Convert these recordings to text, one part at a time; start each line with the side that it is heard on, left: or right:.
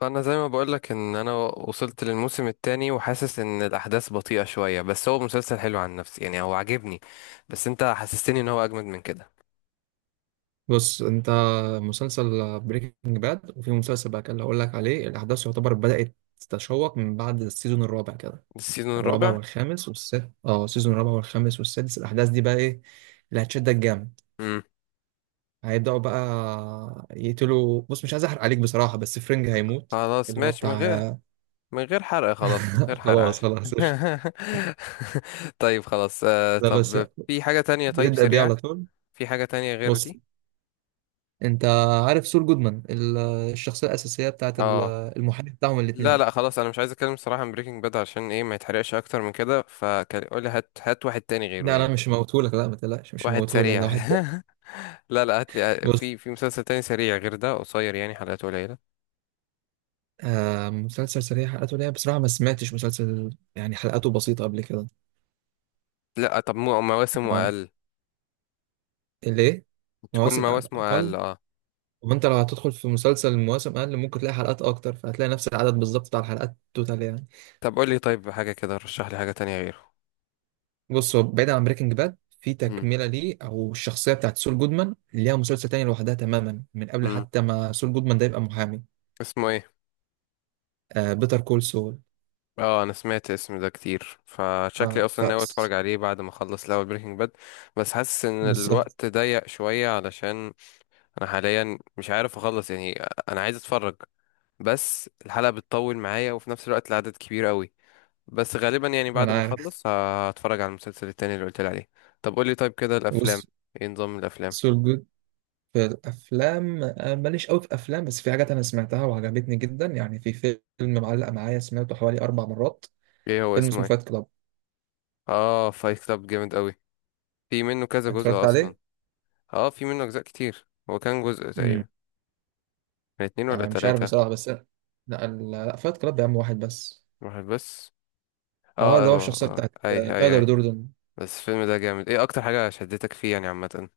left: فانا زي ما بقولك ان انا وصلت للموسم الثاني، وحاسس ان الاحداث بطيئة شوية، بس هو مسلسل حلو عن نفسي. يعني هو عاجبني، بس انت حسستني ان هو اجمد من كده.
right: بص انت، مسلسل بريكنج باد، وفي مسلسل بقى كان اللي هقول لك عليه الاحداث يعتبر بدأت تتشوق من بعد السيزون الرابع كده.
left: السيزون
right: الرابع
left: الرابع؟
right: والخامس والسادس، اه السيزون الرابع والخامس والسادس الاحداث دي بقى ايه اللي هتشدك جامد.
left: امم
right: هيبدأوا بقى يقتلوا، بص مش عايز احرق عليك بصراحة، بس فرينج هيموت،
left: خلاص،
right: اللي هو
left: ماشي، من غير
right: بتاع
left: من غير حرق، خلاص، من غير حرق
right: خلاص،
left: عشان
right: خلاص، قشطة.
left: طيب، خلاص.
right: لا بس
left: طب في حاجة تانية؟ طيب،
right: بتبدأ بيه على
left: سريعة.
right: طول.
left: في حاجة تانية غير
right: بص،
left: دي؟
right: انت عارف سول جودمان الشخصية الأساسية بتاعت
left: اه.
right: المحامي بتاعهم
left: لا
right: الاتنين.
left: لا، خلاص، انا مش عايز اتكلم صراحة عن بريكنج باد، عشان ايه ما يتحرقش اكتر من كده. فقول لي، هات هات واحد تاني غيره
right: لا لا
left: يعني.
right: مش موتهولك، لا ما تقلقش مش
left: واحد
right: موتهولك، ده
left: سريع
right: واحد تاني.
left: لا لا، هات لي.
right: بص،
left: في مسلسل تاني سريع غير ده؟ قصير يعني، حلقاته قليلة.
right: آه مسلسل سريع حلقاته ليه، بصراحة ما سمعتش مسلسل يعني حلقاته بسيطة قبل كده.
left: لا، طب مواسمه
right: آه،
left: أقل.
right: ليه؟
left: تكون
right: مواسم أق-
left: مواسمه أقل،
right: أقل.
left: اه.
right: وأنت لو هتدخل في مسلسل مواسم أقل ممكن تلاقي حلقات أكتر، فهتلاقي نفس العدد بالظبط بتاع الحلقات توتال يعني.
left: طب قول لي طيب، حاجة كده رشح لي حاجة تانية غيره.
right: بص، هو بعيد عن بريكنج باد في
left: مم.
right: تكملة ليه، أو الشخصية بتاعت سول جودمان ليها مسلسل تاني لوحدها تماما من قبل
left: مم.
right: حتى ما سول جودمان ده يبقى محامي.
left: اسمه ايه؟
right: آه، بيتر كول سول.
left: اه، انا سمعت اسم ده كتير، فشكلي
right: آه ف
left: اصلا ناوي اتفرج عليه بعد ما اخلص الاول بريكنج باد. بس حاسس ان
right: بالظبط.
left: الوقت ضيق شوية، علشان انا حاليا مش عارف اخلص يعني. انا عايز اتفرج، بس الحلقة بتطول معايا، وفي نفس الوقت العدد كبير قوي. بس غالبا يعني
right: ما
left: بعد
right: أنا
left: ما
right: عارف.
left: اخلص هتفرج على المسلسل التاني اللي قلت لي عليه. طب قول لي طيب كده، الافلام،
right: بص
left: ايه نظام الافلام؟
right: سول جود في الافلام آه، ماليش قوي في افلام، بس في حاجات انا سمعتها وعجبتني جدا يعني. في فيلم معلق معايا سمعته حوالي 4 مرات.
left: ايه هو
right: فيلم
left: اسمه
right: اسمه فايت
left: ايه؟
right: كلاب.
left: اه، فايت كلاب جامد قوي. في منه كذا جزء
right: اتفرجت
left: اصلا؟
right: عليه.
left: اه، في منه اجزاء كتير. هو كان جزء
right: امم،
left: تقريبا، كان اتنين ولا
right: انا مش عارف
left: تلاتة؟
right: بصراحه بس، لا لا فايت كلاب يا عم واحد بس.
left: واحد بس. اه،
right: اه، اللي هو
left: اه،
right: الشخصيه
left: آه،
right: بتاعت
left: آه، اي اي
right: تايلر
left: اي.
right: دوردن.
left: بس الفيلم ده جامد. ايه اكتر حاجة شدتك فيه يعني عامة؟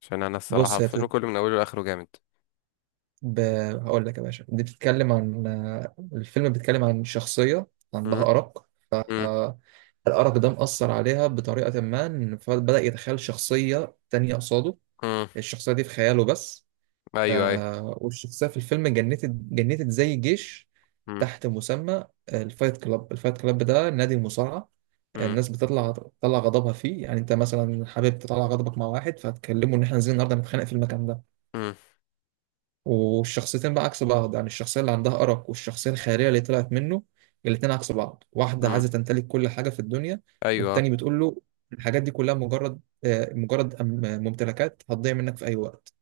left: عشان انا الصراحة
right: بص هي
left: الفيلم
right: بتت...
left: كله من اوله لاخره جامد.
right: ب... هقول لك يا باشا، دي بتتكلم عن آه، الفيلم بيتكلم عن شخصيه عندها
left: امم.
right: ارق. آه، الارق ده مأثر عليها بطريقه ما، إن فبدأ يتخيل شخصيه تانية قصاده.
left: امم.
right: الشخصيه دي في خياله بس.
left: ايوه، ايوه.
right: آه، والشخصية في الفيلم جنتت زي جيش
left: امم.
right: تحت مسمى الفايت كلاب ده، نادي المصارعة.
left: امم.
right: الناس بتطلع غضبها فيه، يعني انت مثلا حابب تطلع غضبك مع واحد فهتكلمه ان احنا نازلين النهارده نتخانق في المكان ده. والشخصيتين بقى عكس بعض، يعني الشخصية اللي عندها أرق والشخصية الخيرية اللي طلعت منه، الاتنين عكس بعض. واحدة
left: امم.
right: عايزة تمتلك كل حاجة في الدنيا،
left: ايوه.
right: والتاني بتقول له الحاجات دي كلها مجرد ممتلكات هتضيع منك في أي وقت.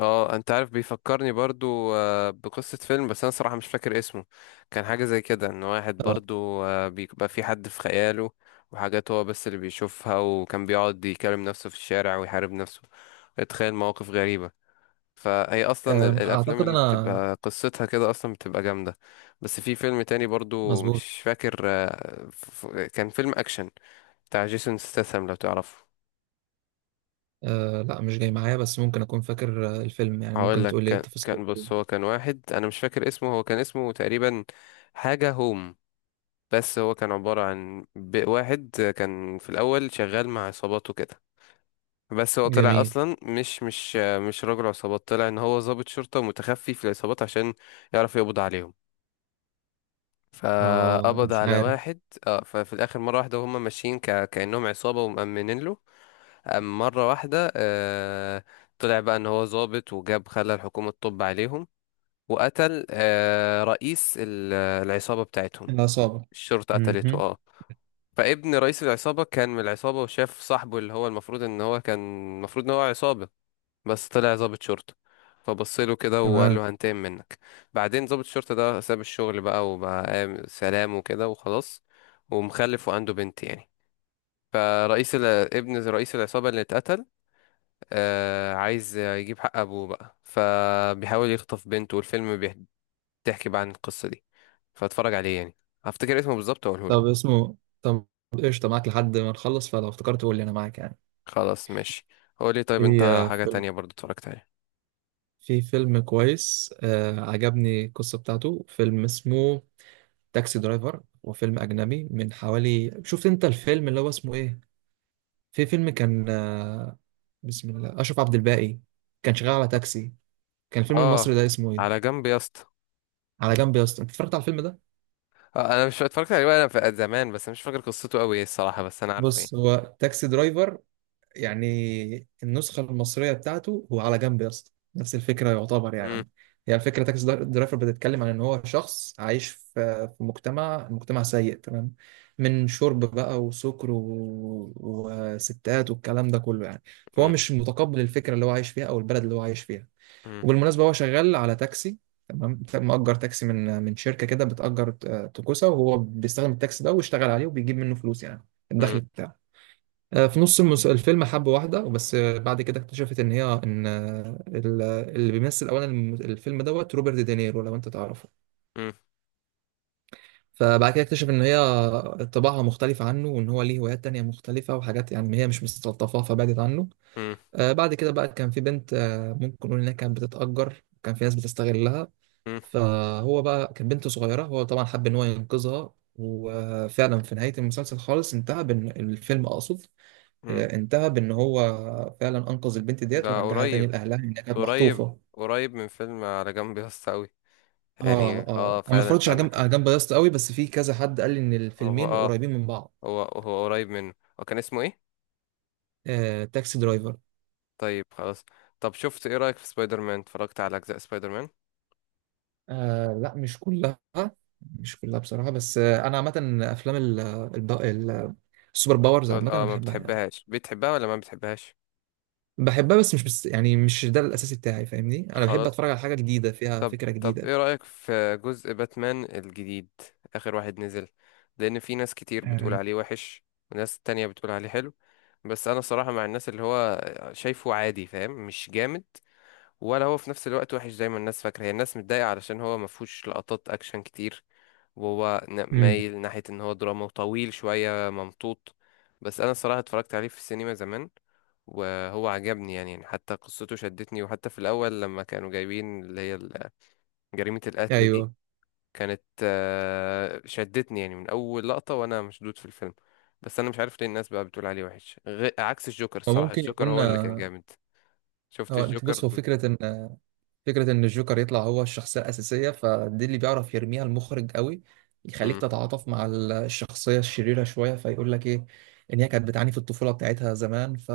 left: اه، انت عارف بيفكرني برضو بقصة فيلم، بس انا صراحة مش فاكر اسمه. كان حاجة زي كده، ان واحد
right: آه،
left: برضو بيبقى في حد في خياله، وحاجات هو بس اللي بيشوفها، وكان بيقعد يكلم نفسه في الشارع ويحارب نفسه، يتخيل مواقف غريبة. فهي اصلا
right: آم،
left: الافلام
right: أعتقد
left: اللي
right: أنا،
left: بتبقى قصتها كده اصلا بتبقى جامدة. بس في فيلم تاني برضو
right: مظبوط.
left: مش فاكر. كان فيلم اكشن بتاع جيسون ستاثام، لو تعرفه.
right: آه لا مش جاي معايا، بس ممكن اكون فاكر الفيلم يعني،
left: هقول
right: ممكن
left: لك.
right: تقول لي إيه
left: كان
right: تفاصيل
left: كان بص،
right: الفيلم.
left: هو كان واحد انا مش فاكر اسمه. هو كان اسمه تقريبا حاجة هوم. بس هو كان عبارة عن واحد كان في الاول شغال مع عصابات وكده. بس هو طلع
right: جميل.
left: اصلا مش راجل عصابات. طلع ان هو ضابط شرطة متخفي في العصابات، عشان يعرف يقبض عليهم.
right: اه
left: فقبض
right: مش
left: على
right: عارف.
left: واحد، اه. ففي الاخر مرة واحدة، وهم ماشيين كأنهم عصابة ومأمنين له. مرة واحدة طلع بقى ان هو ضابط، وجاب خلى الحكومة تطب عليهم، وقتل رئيس العصابة بتاعتهم.
right: العصابة.
left: الشرطة قتلته،
right: مهم.
left: اه. فابن رئيس العصابة كان من العصابة، وشاف صاحبه اللي هو المفروض ان هو كان، المفروض ان هو عصابة، بس طلع ضابط شرطة. فبصله كده وقال
right: تمام.
left: له هنتقم منك. بعدين ضابط الشرطة ده ساب الشغل بقى، وبقى سلام وكده وخلاص، ومخلف وعنده بنت يعني. فرئيس ال... ابن رئيس العصابة اللي اتقتل عايز يجيب حق أبوه بقى، فبيحاول يخطف بنته. والفيلم بيحكي، تحكي بقى عن القصة دي. فاتفرج عليه يعني. هفتكر اسمه بالظبط واقوله
right: طب
left: لك.
right: اسمه طب قشطة، معاك لحد ما نخلص، فلو افتكرت قول لي انا معاك يعني.
left: خلاص ماشي. قول لي طيب،
right: في
left: انت
right: آه،
left: حاجة
right: فيلم
left: تانية برضو اتفرجت عليها؟
right: في فيلم كويس آه عجبني القصة بتاعته، فيلم اسمه تاكسي درايفر. وفيلم اجنبي من حوالي، شفت انت الفيلم اللي هو اسمه ايه؟ في فيلم كان آه، بسم الله، اشرف عبد الباقي كان شغال على تاكسي، كان الفيلم
left: اه،
right: المصري ده اسمه ايه؟
left: على جنب يا اسطى.
right: على جنب يا اسطى. انت اتفرجت على الفيلم ده؟
left: انا مش اتفرجت عليه وانا في زمان، بس مش فاكر قصته قوي الصراحة، بس انا عارفه ايه.
right: بص، هو تاكسي درايفر، يعني النسخه المصريه بتاعته هو على جنب يا اسطى، نفس الفكره يعتبر
left: مم،
right: يعني. هي الفكره، درايفر بتتكلم عن ان هو شخص عايش في مجتمع، سيء تمام، من شرب بقى وسكر و... وستات والكلام ده كله يعني. فهو
left: مم،
right: مش متقبل الفكره اللي هو عايش فيها او البلد اللي هو عايش فيها.
left: مم،
right: وبالمناسبه هو شغال على تاكسي، تمام، مأجر تاكسي من شركه كده بتأجر توكوسا، وهو بيستخدم التاكسي ده ويشتغل عليه وبيجيب منه فلوس يعني،
left: مم،
right: الدخل بتاعه. آه، الفيلم حب واحده وبس. آه، بعد كده اكتشفت ان هي ان اللي بيمثل اولا الفيلم دوت روبرت دينيرو لو انت تعرفه.
left: مم،
right: فبعد كده اكتشف ان هي طباعها مختلفه عنه، وان هو ليه هوايات تانية مختلفه وحاجات يعني هي مش مستلطفاها، فبعدت عنه.
left: مم،
right: آه، بعد كده بقى كان في بنت، آه، ممكن نقول انها كانت بتتأجر، كان في ناس بتستغلها.
left: مم،
right: فهو بقى، كانت بنت صغيرة، هو طبعا حب إن هو ينقذها، وفعلا في نهاية المسلسل خالص انتهى بإن، الفيلم أقصد،
left: مم.
right: آه، انتهى بإن هو فعلا أنقذ البنت ديت
left: ده
right: ورجعها تاني
left: قريب،
right: لأهلها، إنها كانت
left: قريب،
right: مخطوفة.
left: قريب من فيلم على جنب يا اسطى قوي. يعني
right: آه
left: اه،
right: آه، أنا ما
left: فعلا انت
right: اتفرجتش على
left: عندك
right: جنب
left: حق.
right: على جنب ياسط قوي، بس في كذا حد قال لي إن
left: هو
right: الفيلمين
left: اه،
right: قريبين من بعض.
left: هو هو قريب منه. هو كان اسمه ايه؟
right: آه، تاكسي درايفر.
left: طيب خلاص. طب شفت، ايه رأيك في سبايدر مان؟ اتفرجت على اجزاء سبايدر مان؟
right: آه لا مش كلها، مش كلها بصراحة، بس آه أنا عامة أفلام الب- ال- السوبر باورز
left: الابطال
right: عامة أنا
left: اه، ما
right: بحبها يعني.
left: بتحبهاش؟ بتحبها ولا ما بتحبهاش؟
right: بحبها، بس يعني مش ده الاساسي بتاعي، فاهمني، انا بحب
left: خلاص.
right: اتفرج على حاجه جديده فيها
left: طب،
right: فكره
left: طب،
right: جديده.
left: ايه رأيك في جزء باتمان الجديد، اخر واحد نزل؟ لان في ناس كتير بتقول
right: آه،
left: عليه وحش، وناس تانية بتقول عليه حلو. بس انا صراحة مع الناس اللي هو شايفه عادي، فاهم؟ مش جامد، ولا هو في نفس الوقت وحش زي ما الناس فاكرة. هي الناس متضايقة علشان هو ما فيهوش لقطات اكشن كتير، وهو
right: امم.
left: مايل ناحية ان هو دراما وطويل شوية ممطوط. بس انا الصراحة اتفرجت عليه في السينما زمان، وهو عجبني يعني حتى قصته شدتني، وحتى في الأول لما كانوا جايبين اللي هي جريمة القتل دي،
right: ايوه.
left: كانت شدتني يعني من أول لقطة، وأنا مشدود في الفيلم. بس أنا مش عارف ليه الناس بقى بتقول عليه وحش عكس الجوكر. الصراحة
right: وممكن
left: الجوكر
right: يكون
left: هو اللي كان جامد. شفت
right: هو انت بص
left: الجوكر؟
right: هو فكره ان، فكرة إن الجوكر يطلع هو الشخصية الأساسية، فدي اللي بيعرف يرميها المخرج قوي، يخليك
left: مم.
right: تتعاطف مع الشخصية الشريرة شوية، فيقول لك إيه، إن هي كانت بتعاني في الطفولة بتاعتها زمان،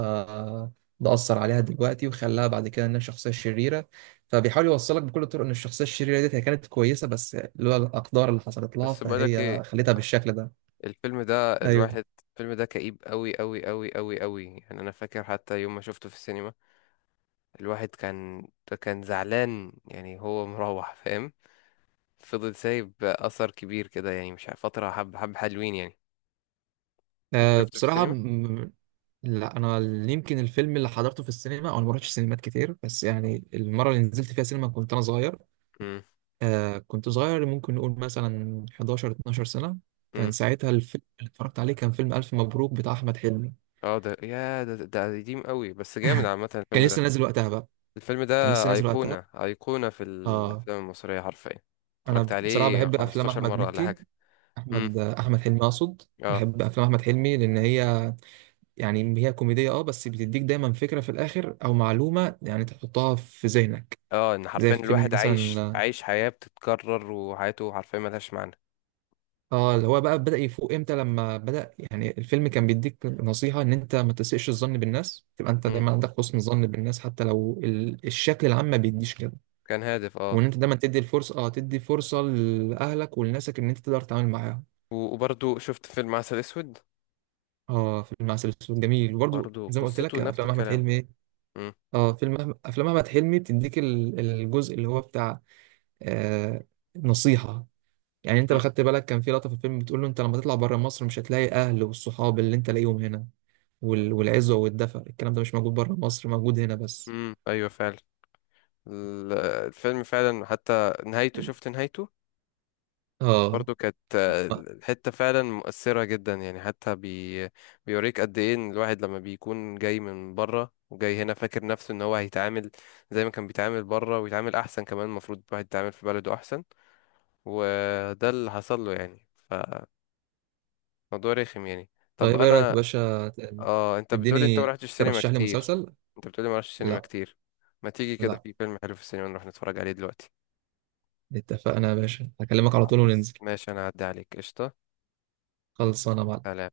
right: ده أثر عليها دلوقتي وخلاها بعد كده إنها شخصية شريرة. فبيحاول يوصلك بكل الطرق إن الشخصية الشريرة ديت هي كانت كويسة، بس لولا الأقدار اللي حصلت لها
left: بس بقولك
right: فهي
left: ايه،
right: خلتها بالشكل ده.
left: الفيلم ده
right: أيوه.
left: الواحد، الفيلم ده كئيب قوي قوي قوي قوي قوي يعني. انا فاكر حتى يوم ما شفته في السينما، الواحد كان، كان زعلان يعني. هو مروح، فاهم، فضل سايب اثر كبير كده يعني. مش عارف- فتره حب حب حلوين يعني. انت
right: أه
left: شفته في
right: بصراحة
left: السينما؟
right: م- لا، انا يمكن الفيلم اللي حضرته في السينما، او انا ما رحتش سينمات كتير، بس يعني المره اللي نزلت فيها سينما كنت انا صغير.
left: امم.
right: آه كنت صغير، ممكن نقول مثلا 11 12 سنة.
left: امم.
right: كان ساعتها الفيلم اللي اتفرجت عليه كان فيلم ألف مبروك بتاع أحمد حلمي،
left: اه، ده يا ده ده قديم قوي، بس جامد عامه
right: كان
left: الفيلم ده.
right: لسه نازل وقتها بقى،
left: الفيلم ده
right: كان لسه نازل وقتها.
left: ايقونه، ايقونه في
right: آه،
left: الافلام المصريه حرفيا. اتفرجت
right: أنا بصراحة
left: عليه
right: بحب أفلام
left: 15
right: أحمد
left: مره ولا
right: مكي
left: حاجه.
right: أحمد آه، أحمد حلمي أقصد.
left: امم.
right: بحب أفلام أحمد حلمي لأن هي يعني هي كوميدية أه، بس بتديك دايما فكرة في الآخر أو معلومة يعني تحطها في ذهنك.
left: اه، ان
right: زي
left: حرفيا
right: فيلم
left: الواحد عايش
right: مثلا،
left: عايش حياة بتتكرر، وحياته حرفيا ملهاش معنى.
right: اه اللي هو بقى بدأ يفوق امتى، لما بدأ يعني الفيلم كان بيديك نصيحة ان انت ما تسيئش الظن بالناس، تبقى انت
left: مم.
right: دايما عندك حسن ظن بالناس حتى لو الشكل العام ما بيديش كده.
left: كان هادف،
right: وان
left: اه.
right: انت دايما تدي الفرصة، اه تدي فرصة لأهلك ولناسك ان انت تقدر تتعامل معاهم.
left: وبرضو شفت فيلم عسل اسود؟
right: اه فيلم عسل اسود جميل، وبرده
left: برضو
right: زي ما قلت
left: قصته
right: لك
left: نفس
right: افلام احمد
left: الكلام.
right: حلمي ايه.
left: مم.
right: افلام احمد حلمي بتديك الجزء اللي هو بتاع آه نصيحة. يعني انت لو
left: مم.
right: خدت بالك كان في لقطة في الفيلم بتقول له، انت لما تطلع بره مصر مش هتلاقي اهل والصحاب اللي انت لاقيهم هنا، والعزوة والدفء الكلام ده مش موجود بره مصر، موجود هنا بس.
left: مم. ايوه، فعلا. ال- الفيلم فعلا حتى نهايته، شفت نهايته؟
right: اه.
left: برضو كانت الحتة فعلا مؤثرة جدا يعني. حتى بيوريك قد ايه ان الواحد لما بيكون جاي من بره وجاي هنا، فاكر نفسه ان هو هيتعامل زي ما كان بيتعامل بره، ويتعامل احسن كمان. المفروض الواحد يتعامل في بلده احسن، وده اللي حصل له يعني. فموضوع رخم يعني. طب
right: طيب ايه رأيك يا
left: انا،
right: باشا
left: اه، انت بتقولي انت ما
right: تديني،
left: رحتش سينما
right: ترشح لي
left: كتير؟
right: مسلسل.
left: انت بتقولي ما رحتش سينما
right: لا
left: كتير؟ ما تيجي كده
right: لا،
left: في فيلم حلو في السينما نروح نتفرج عليه دلوقتي؟
right: اتفقنا يا باشا هكلمك على طول وننزل.
left: خلاص ماشي، انا هعدي عليك. قشطة.
right: خلصانه يا معلم.
left: سلام.